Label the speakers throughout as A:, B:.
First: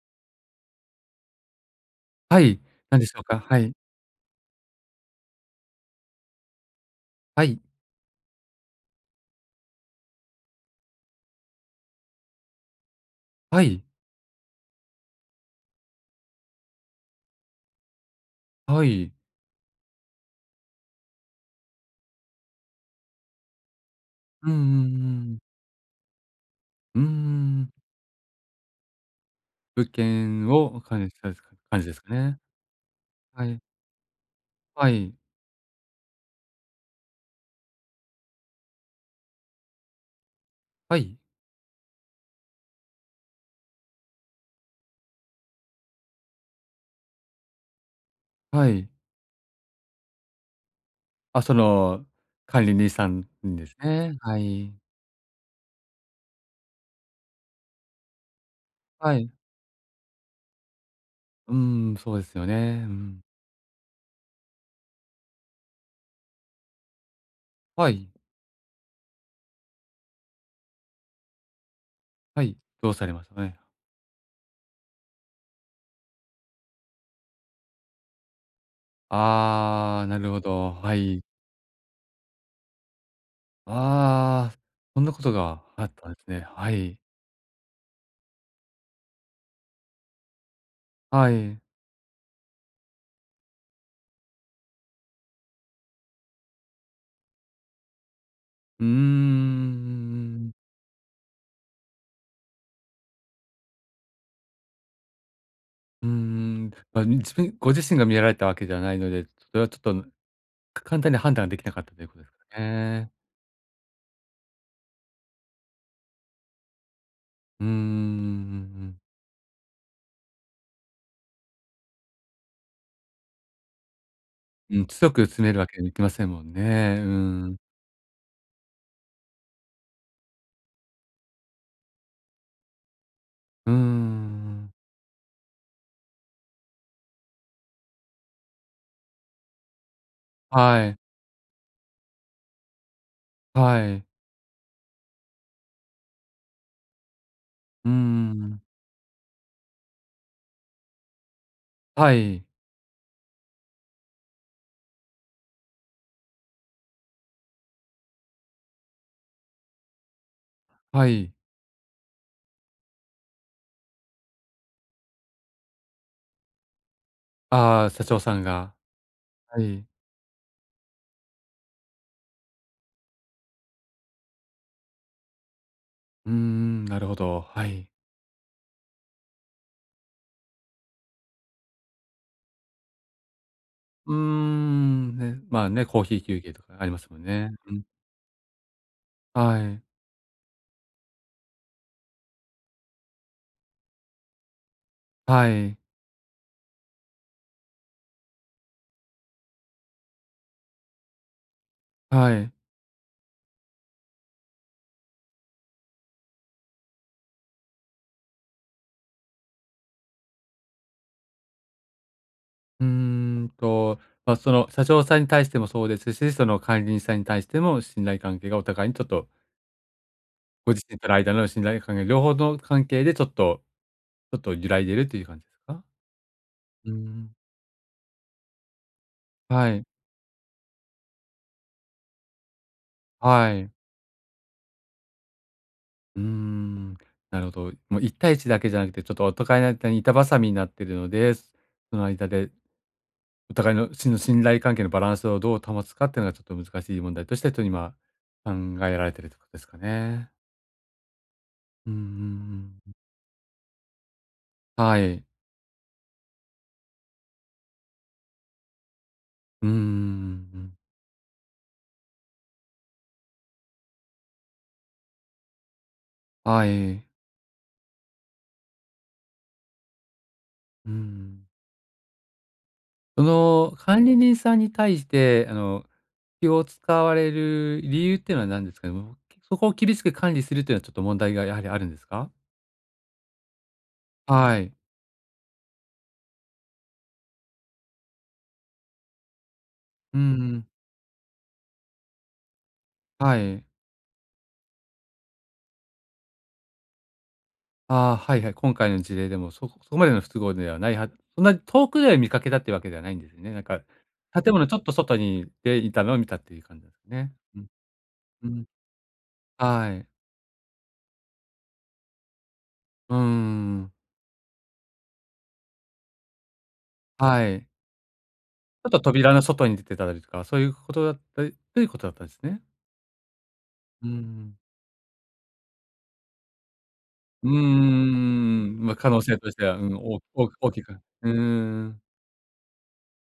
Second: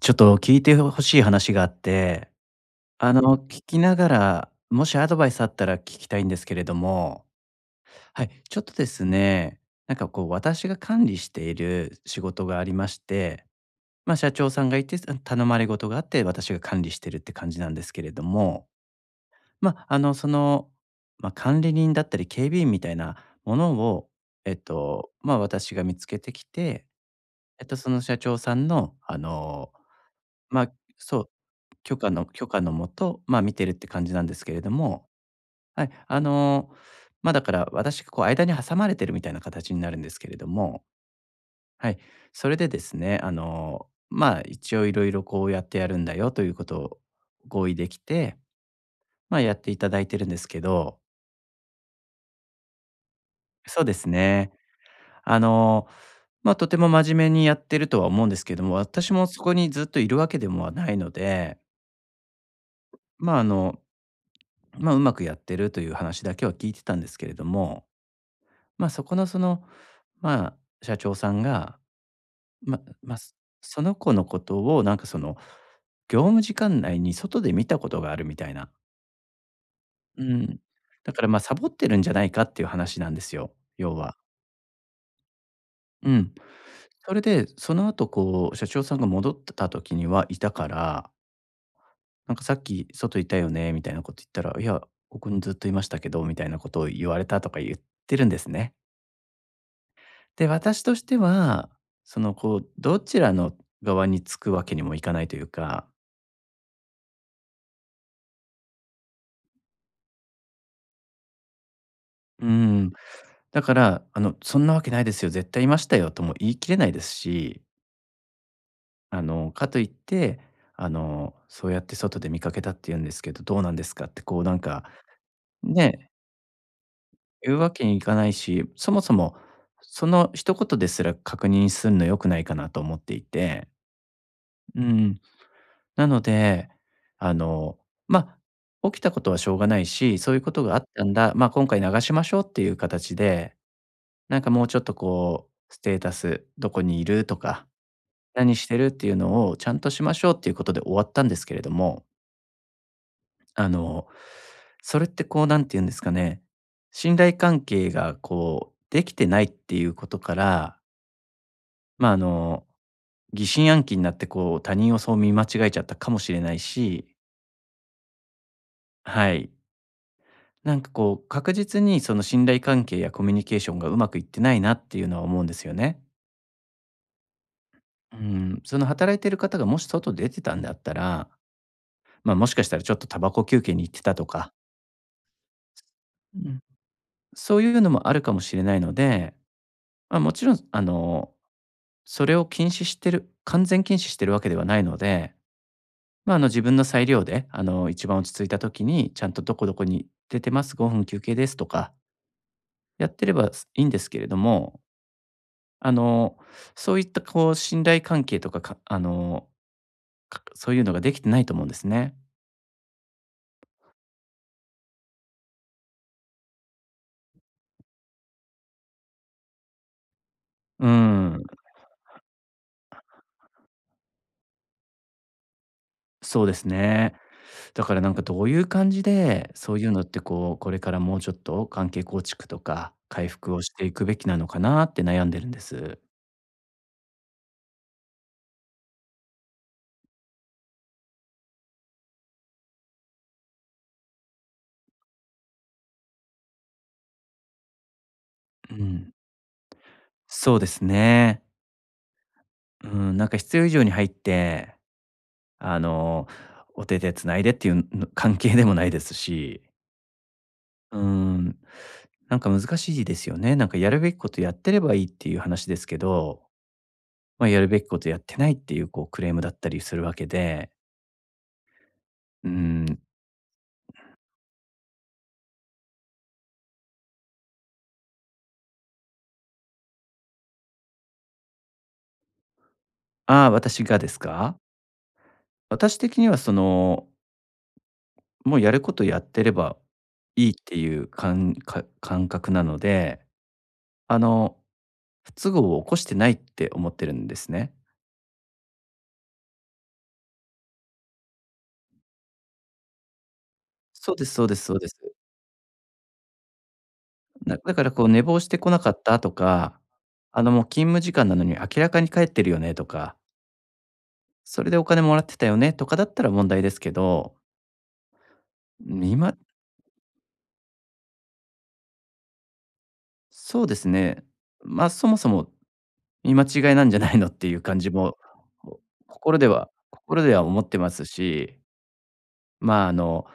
A: ちょっと聞いてほ欲しい話があって、
B: はい、何で
A: あ
B: しょう
A: の、
B: か？は
A: 聞
B: い。
A: きながら、もしアドバイスあったら聞きたいんですけれども。
B: はい。
A: はい、ちょっとですね、なんか、こう、私が管理している仕事がありまして、
B: はい。
A: ま、社長さんがいて、すうん、頼まれごとがあって、私が管理してるって感じなんですけれども。
B: はい。
A: ま、あの、その、ま、管理人だったり、警備員みたいなものを、
B: うん
A: え
B: うん、
A: っ
B: う
A: と、
B: ー
A: ま、
B: ん。
A: 私が見つけてきて、
B: うー
A: えっ
B: ん。
A: と、その社長さんの、あの、
B: 物件
A: ま、
B: を管理し
A: そう、
B: たか感じで
A: 許
B: す
A: 可
B: か
A: の
B: ね。
A: 許可のもと、ま、
B: は
A: 見
B: い。
A: てるって感じなんですけれど
B: は
A: も。
B: い。
A: はい、あの、ま、だから私、こう、間に挟まれているみたいな形になるんですけれども。
B: はい。
A: はい、それでですね、あの、まあ、一応色々、こうやってやるんだよということを合意できて、
B: はい。
A: まあ、やっていただいてるんですけど。
B: あ、その、管理人さんです
A: そうです
B: ね。は
A: ね。
B: い。
A: あの、ま、とても真面目にやってるとは思うんですけども、私
B: は
A: も
B: い。
A: そこにずっといるわけでもはないの
B: うー
A: で
B: ん、そうですよね。うん。
A: ま、あの、ま、上手くやってるという話だけは聞いてたんですけれども、
B: はい。
A: ま、そこの、その、まあ、社長さんが、
B: はい、
A: ま、
B: どうされ
A: ま、
B: ましたかね。
A: その子のことを、なんか、その、業務時間内に外で見たことがあるみたいな。
B: ああ、な
A: う
B: るほ
A: ん。
B: ど、は
A: だか
B: い。
A: ら、ま、サボってるんじゃないかっていう話なんですよ、要は。
B: ああ、そんなことがあった
A: う
B: んです
A: ん。
B: ね。はい。
A: それで、その後こう社長さんが戻った時には居たから。
B: はい。
A: 「なんかさっき、外居たよね」みたいなこと言ったら、『「いや、ここにずっと居ましたけど」みたいなことを言われた』とか言ってるんですね。
B: うーん。うんうん
A: で、
B: うん。
A: 私としては、そのこう、どちらの側につくわけにもいかないというか。
B: うんうん。ま、自分ご自身が見られたわけではないので、それはちょっと、ん、か簡単に判断ができなかったということです
A: うー
B: か
A: ん。
B: ね。
A: だから、あのそんなわけないですよ、絶対居ましたよとも言い切れないですし。
B: うーん、うんうんうん。
A: あのかといって、あの、そうやって外で見かけたって言うんですけど、どうなんですかってこうなん
B: う
A: か、
B: ん、強く詰めるわけにはいき
A: ね。
B: ませんもんね。う
A: 言
B: ん。
A: うわけにいかないし、そもそもその一言ですら、確認するのは良くないかなと思っていて。
B: うーん。
A: うーん。なので、あの、まあ、起きたことはしょうがないし、そういうことがあっ
B: はい。
A: たんだ、まあ、今回流しましょうっていう形で、
B: はい。
A: なんかもうちょっとこう、ステータス、どこにいるとか、
B: うー
A: 何
B: ん。
A: してるっていうのをちゃんとしましょうっていうことで終わったんですけれども。
B: はい。
A: あの、それってこう、何て言うんですかね、信頼関係がこう、出来てないっていうことから
B: はい。
A: ま、あの、疑心暗鬼んなってこう、他人をそう見間違えちゃったかもしれないし。
B: あ、社長さんが。
A: はい。
B: はい。
A: なんかこう、確実にその信頼関係やコミュニケーションが上手くいってないなっていうのは思うんですよね。
B: うーん、なるほど。はい。
A: うーん。その働いてる方がもし外出てたんだったら、ま、もしかしたらちょっとタバコ休憩に行って
B: うー
A: たとか。
B: ん、ね、まあ、ね、コーヒー
A: う
B: 休憩
A: ん
B: とかありますもんね。
A: そうい
B: う
A: う
B: ん。
A: のもあるかもしれないので、
B: はい。
A: ま、もちろんあの、それを禁止してる、完全禁止してるわけではないので、
B: はい。
A: ま、あの、自分の裁量であの、一番落ち着いた時にちゃんとどこどこに出てます、5分休憩ですとか
B: はい。
A: やってれば、すいいんですけれども。あの、そういったこう信頼関係とか、かあの、かそういうのが出来てないと思うんですね。
B: うーんと、ま、その社長さんに対してもそうですし、その管理人さんに対しても、信頼関係がお互いにちょっと。ご自
A: う
B: 身との間
A: ん。
B: の信頼関係、両方の関係でちょっとちょっと揺らいでるという感じですか？
A: そうです
B: うー
A: ね。
B: ん。
A: だから、なんか、どういう感じで、
B: は
A: そう
B: い。
A: いうのって、こう、これからもうちょっと、関係構築とか、回
B: は
A: 復をし
B: い。
A: ていくべきなのかなって悩んでるんです。
B: うーん、なるほど。も、一対一だけじゃなくて、ちょっとお互いの間に板挟みになってるので、その間で、お互いの真の信頼関係のバランスをどう保つかってのは、ちょっと難しい問題として、とにま、考
A: う
B: えられ
A: ん。
B: ているということですかね。
A: そうですね。
B: うんうん
A: うー
B: うん。う
A: ん、なんか、必要以上に入って、
B: はい。
A: あの、お手て繋いでっていうぬ関係でもないですし。
B: うーん、うんうんうん。
A: うーん。なんか、難しいですよね。なんか、やるべきことやってればいいっていう話ですけど、
B: はい。
A: ま、やるべきことやってないっていう、こう、クレームだったりするわけで。
B: うん。
A: うーん。
B: その、管理人さんに対して、あの、気を使われる理由っていうのは何ですか？もう。そこを厳しく管理するというのは、ちょっと問題がやはりあるんですか？
A: ああ、私がです
B: は
A: か？
B: い。
A: 私的には、そのもうやることやってれば
B: うんう
A: いいっ
B: ん。
A: ていうかんか感覚なので、
B: はい。
A: あの、不都合を起こしてないって思ってるんですね。
B: ああ、はいはい。今回の事例でも、そそこまでの不都合ではないはず、そんなに遠くで見かけたっていうわけではないんですね。なんか、
A: そうですそう
B: 建
A: です
B: 物
A: そ
B: ち
A: う
B: ょっ
A: で
B: と
A: す。
B: 外にで、いたのを見たっていう感じですね。
A: な
B: うん。
A: だから、こう、寝坊し
B: う
A: て
B: ん。
A: 来なかったとか、
B: はい。
A: あの、も、勤務時間なのに明らかに帰ってるよねと
B: う
A: か。
B: んうんうん。うーん。
A: それでお金もらってたよね、とかだったら問題ですけど。
B: はい。ちょっ
A: うん、
B: と
A: み
B: 扉
A: ま
B: の外に出てたりとか、そういうことだったり、ということだったんですね。
A: そうです
B: う
A: ね。
B: ん。
A: ま、そもそも見間違いなんじゃないのっ
B: う
A: ていう感じも、
B: ん、ま、可能性
A: 心で
B: として
A: は、
B: は、うん、お
A: 心では
B: お
A: 思っ
B: 大
A: て
B: き
A: ま
B: く、
A: す
B: うー
A: し、
B: ん。
A: ま、あの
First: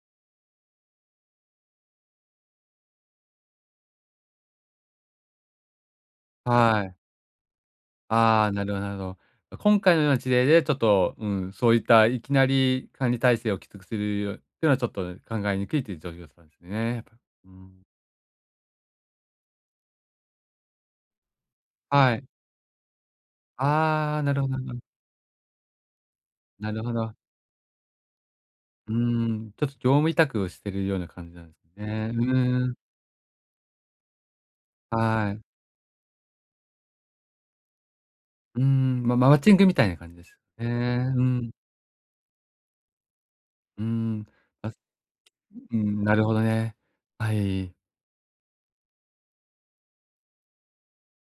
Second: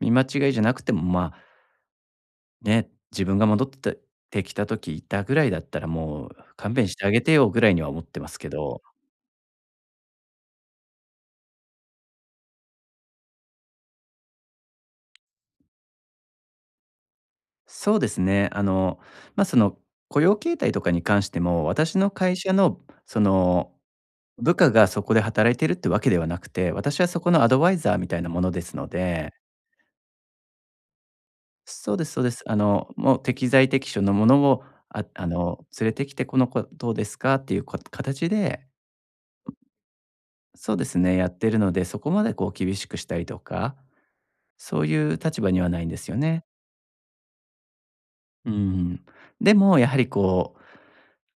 A: 見間違いじゃなくてもまあ。ね、自分が戻ってきた時いたぐらいだったら、もう勘
B: は
A: 弁し
B: い。
A: てあげてよぐらいには思ってますけ
B: あ、なるほ
A: ど。
B: どなるほど。今回のような事例でちょっと、うん、そういったいきなり管理体制をきつくするっていうのはちょっと考えにくいという状況 ですね。うーん。
A: そうですね。あの、ま、その雇用形態とかに関しても、私の
B: はい。
A: 会社のその、
B: あ、なるほど
A: 部
B: なる
A: 下
B: ほど。
A: がそこで働いてるってわけではなくて、
B: なるほ
A: 私は
B: ど。
A: そこのアドバイザーみたいなものですの
B: う
A: で。
B: ん、ちょっと業務委託をしているような感じなんです
A: そうで
B: ね。
A: す
B: う
A: そうです。あ
B: ーん。
A: のもう適材適所のものも、ああ
B: はい。
A: の連れてきて、この子どうですか？っていう、か形
B: う
A: で
B: ん、ま、マッチングみたいな感じです
A: そうです
B: ね。
A: ね、
B: う
A: やって
B: ん。
A: るので、そこまでこう厳しくしたりとか、
B: うん。
A: そういう立場には
B: う
A: ないんで
B: ん、
A: す
B: な
A: よ
B: るほど
A: ね。
B: ね。はい。
A: うん。でも、やはりこ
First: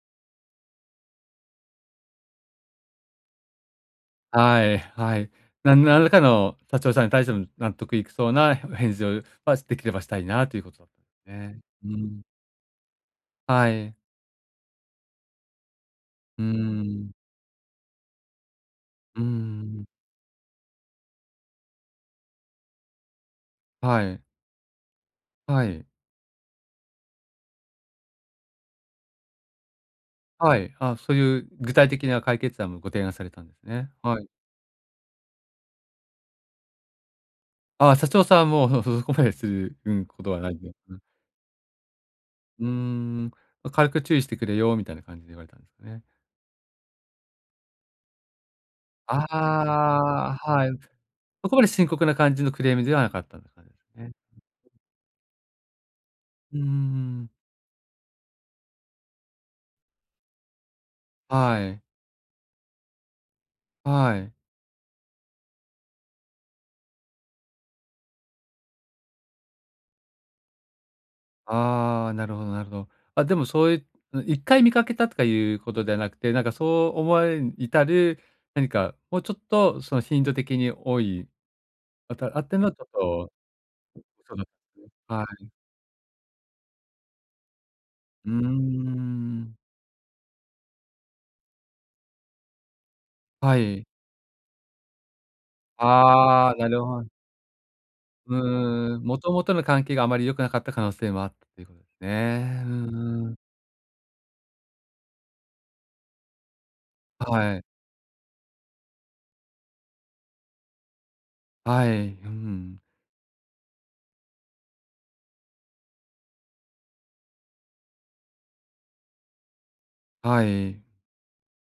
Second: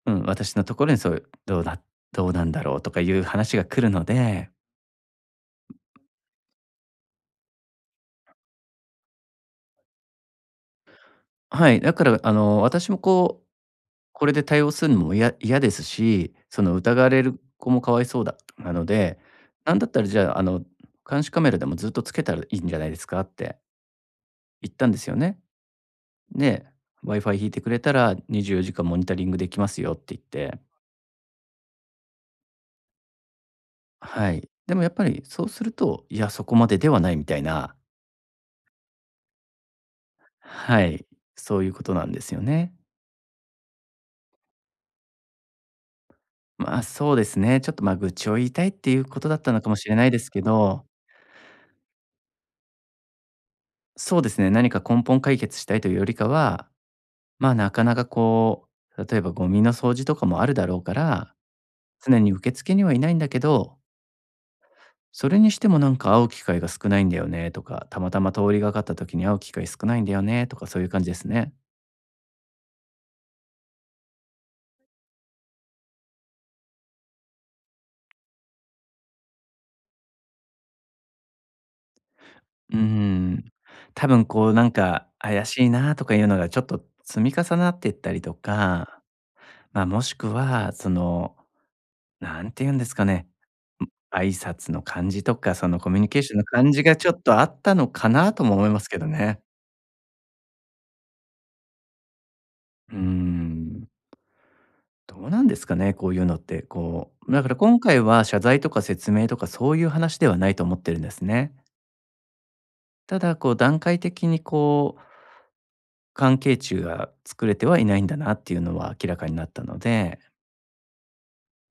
A: う、うん。私のところにそういう、どうだどうなんだろうとかいう話が来るので。
B: はい、はい。なん何らかの、社長さんに対しての納得いくそうな、へ返事をは、できればしたいなということだったんね。
A: はい。
B: う
A: だから
B: ん。
A: あの、私もこう、
B: はい。
A: これで対応するのもいや嫌ですし、
B: う
A: その疑わ
B: ん。
A: れる子も可哀想だなので、
B: う
A: なんだ
B: ん。
A: ったらじゃあ、あの、監視カメラでも、ずっとつけたらいいんじゃないですかって
B: はい。
A: 言ったんですよね。
B: はい。
A: で、Wi-Fi 引いてくれたら24時間モニタリングできますよって言っ
B: は
A: て。
B: い。あ、そういう具体的な解決案も、ご提案されたんですね。はい。
A: はい。でもやっぱりそうすると「いや、そこまでではない」みたいな。
B: あ、社長さんも、ふふほまでする、うん、ことはないえん。
A: は
B: うん。
A: い。そういうことなんですよ
B: うー
A: ね。
B: ん、ま、軽く注意してくれよみたいな感じで、言われたんですね？
A: まあ、そうですね。ちょっと、まあ、愚痴を言いたいっていうことだったのかもしれないです
B: あ
A: け
B: あ、はい。
A: ど。
B: そこまで深刻な感じのクレームではなかったって感じすね？
A: そうですね。何
B: [unintelligible]
A: か根本解決したいというよりか
B: ううんう
A: は
B: ん。
A: まあ、なかなかこう。例えば、ゴミの掃除とかもあるだろうから、
B: はい。
A: 常に受付にはいないんだけど
B: はい。
A: 「それにしてもなんか、会う機会が少ないんだよね」とか「たまたま通りがかった時に、会う機会少ないんだよね」とか、そういう感じですね。
B: ああ、なるほどなるほど。あ、でもそういう、ん、1回見かけたとかいうことではなくて、なんかそう思われるに至る、何かもうちょっとその頻度的に多い、あたあっての、
A: うー
B: ちょっと、う
A: ん。多分、
B: その、う
A: こう、なんか、
B: は
A: 怪
B: い。
A: しいなとかいうのが、ちょっと積み重なってったり
B: うー
A: とか。
B: ん。
A: まあ、もしくはその、何て言うんですかね。
B: はい。
A: ん挨拶の感じとか、その、コミュニケーションの
B: ああ、な
A: 感じ
B: る
A: が
B: ほ
A: ちょっとあったのかな？
B: う
A: とも思いますけ
B: ーん。
A: ど
B: もと
A: ね。
B: もとの関係が、あまり良くなかった可能性もあったということですね。うー
A: うー
B: ん。
A: ん。どうなんですかね、こういうのって。こう、だか
B: は
A: ら
B: い。
A: 今回は、謝罪とか説明とか、そういう話ではないと思ってるんですね。
B: はい。うん。
A: ただ、こう段階的にこう、関係値が作れてはいないんだなっていうのは明らかになったので
B: はい。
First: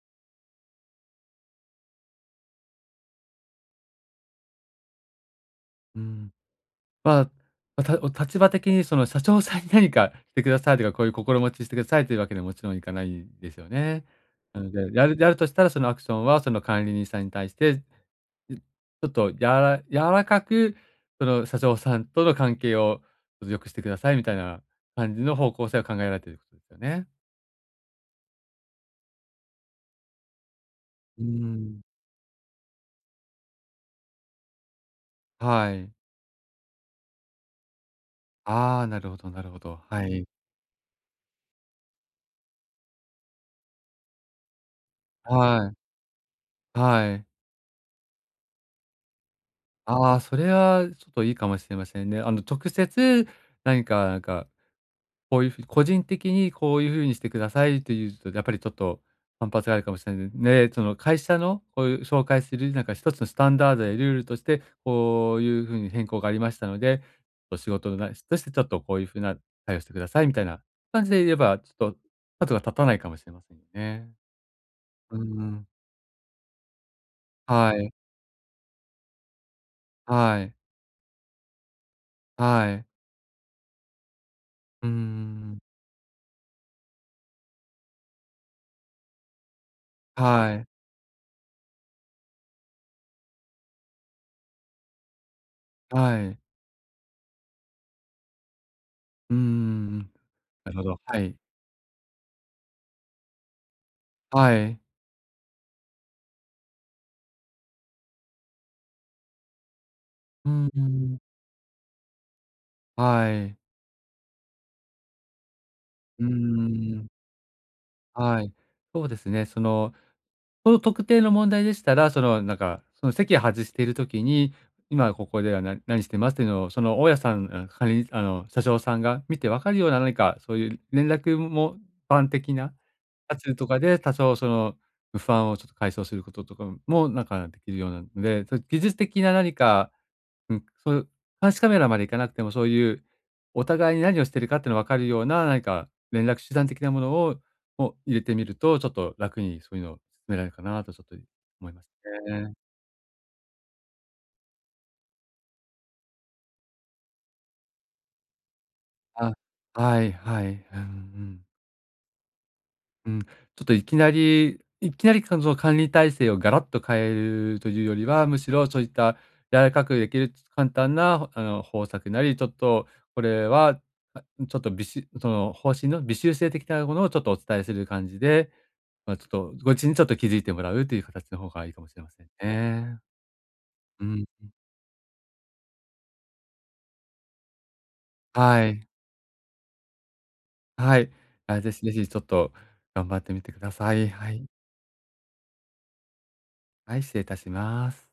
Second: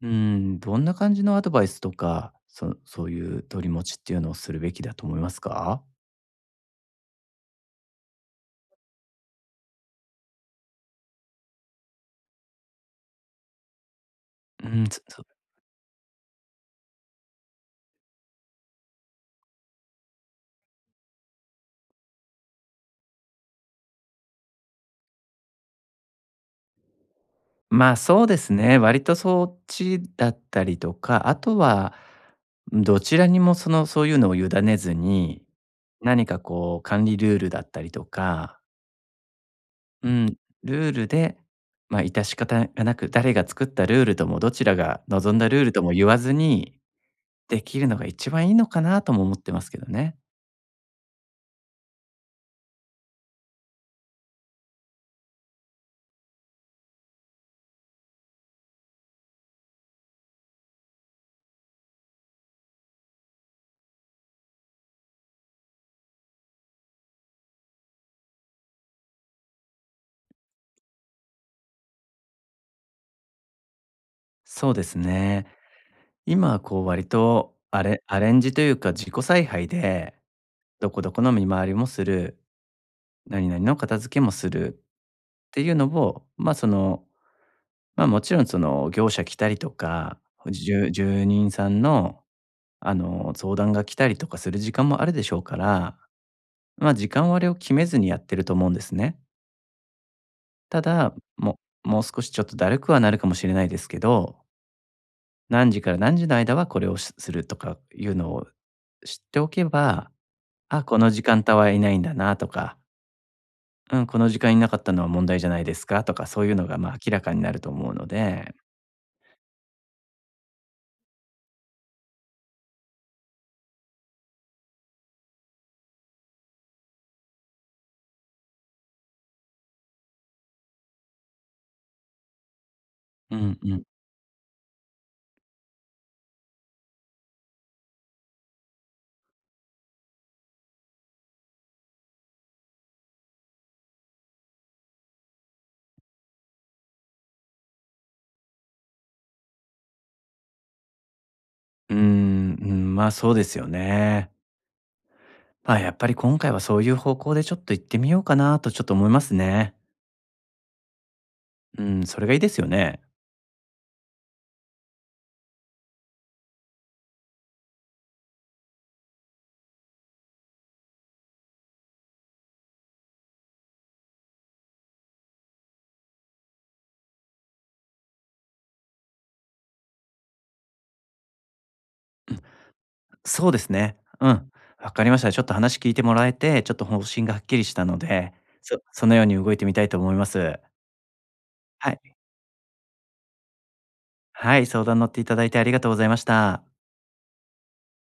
A: うーん、どんな感じのアドバイスとか、そそういう取り持ちっていうのをするべきだと思いますか？
B: うん。まあ、おた立場的にその社長さんになにかしてくださいとか、こういう心持ちしてくださいというわけにはもちろんいかないですよね。な
A: う
B: ので、
A: ん、そ
B: やる
A: そう。
B: やるとしたら、そのアクションはその管理人さんに対して、うん、ちょっとやら柔らかくその社長さんとの関係を良くしてくださいみたいな感じの方向性を考えられてる [unintelligible] ね。
A: まあ、そうですね、割とそっちだったりと
B: うー
A: か、あと
B: ん。
A: は、どちらにもその、そういうのを委ねずに、
B: はい。
A: なにかこう、管理ルールだったりとか
B: ああ、なるほどなるほど。は
A: う
B: い。
A: ん、ルールで、まあ致し方がなく、誰が作ったルールともどちらが望んだルール
B: は
A: とも言わずに、
B: い。はい。
A: できるのが一番いいのかなとも思ってますけど
B: あ
A: ね。
B: あ、それはちょっといいかもしれませんね。あの直接なにか、なんか、こういうふうに個人的に「こういうふうにしてください」と言うとやっぱりちょっと反発があるかもしれないね、ちょっと会社のこういう紹介するなんかひとつのスタンダードやルールとして、こういうふうに変更がありましたので、そ仕事の、なしてちょっと、「こういうふうな対応をしてください」みたいな感じで言えばちょっと角が立たないかもしれませんね。
A: そうです
B: うー
A: ね。
B: ん。
A: 今こう割と、
B: は
A: ア
B: い。
A: レアレンジというか、自己采配で、
B: はい。
A: どこどこの見回りもする、
B: はい。
A: なになにの片付けもする
B: うー
A: っ
B: ん。
A: ていうのを、まあその、まあもちろんその、業者来たりとか、こう、
B: はい。
A: じゅ住人さんの、あの、相談が来たりとかする時間もあるでしょうから、
B: はい。
A: まあ時間割を決めずにやってると思うんですね。
B: うーん。なる
A: た
B: ほど、
A: だ、
B: はい。
A: ももう少しちょっとだるくはなるかもしれないですけど
B: はい。
A: 何時から何時の間はこれをしするとかいうのを知っておけば、
B: うんう
A: あ、この
B: ん。
A: 時間帯はいないんだなとか
B: はい。
A: うん、この時間いなかったのは問題じゃないですかと
B: う
A: か、
B: ー
A: そういうのが、まあ、
B: ん。
A: 明らかになると思うの
B: はい、
A: で
B: そうですね。そのその特定の問題でしたら、そのなんかその、席外している時に、今ここでは、ななにしてますっていうのをその大家さんうん、かりあの、社長さんが見てわかるような、なにかそういう連絡も、ぱん的な、あ
A: う
B: ちゅう
A: ん
B: と
A: う
B: か
A: ん。
B: で多少その不安を、ちょっと解消することとかも、なんかできるようなので、そ、技術的ななにか、うん、そう監視カメラまでいかなくてもそういうお互いになにをしているかってのわかるような、なにか連絡手段的なものをを入れてみると、ちょっと楽にそういうのを、められるかなとちょっとい思います
A: うーん、
B: ね。
A: うん、ま、そうですよね。ま、やっぱり今回はそういう方向でちょっといってみようかなとちょっと思います
B: あ、
A: ね。
B: はい、はい、うん、うん。
A: うん、それがいいですよね？
B: うん。ちょっといきなりいきなりかぞ管理体制をガラッと変えるというよりは、むしろそういった柔らかくできる簡単なあの、方策なり、ちょっとこれは、あ、ちょっとびしその、方針の微修正的なものをちょっとお伝えする感じで、まあ、ちょっと、ごちにちょっと気づいてもらうというかたちの方がいいかもしれません
A: うん、
B: ね。
A: そうですね。
B: うん、ん。
A: うん、わかりました。ちょっと話聞いてもらえて、ちょっと方針がはっきりしたので、
B: は
A: そ
B: い。
A: そのように動いてみたいと思います。
B: はい、あ、ぜひ
A: は
B: ぜ
A: い。
B: ひちょっと頑張ってみてください。はい。
A: はい、相談乗っていただいてありがとうございました。
B: はい、失礼いたします。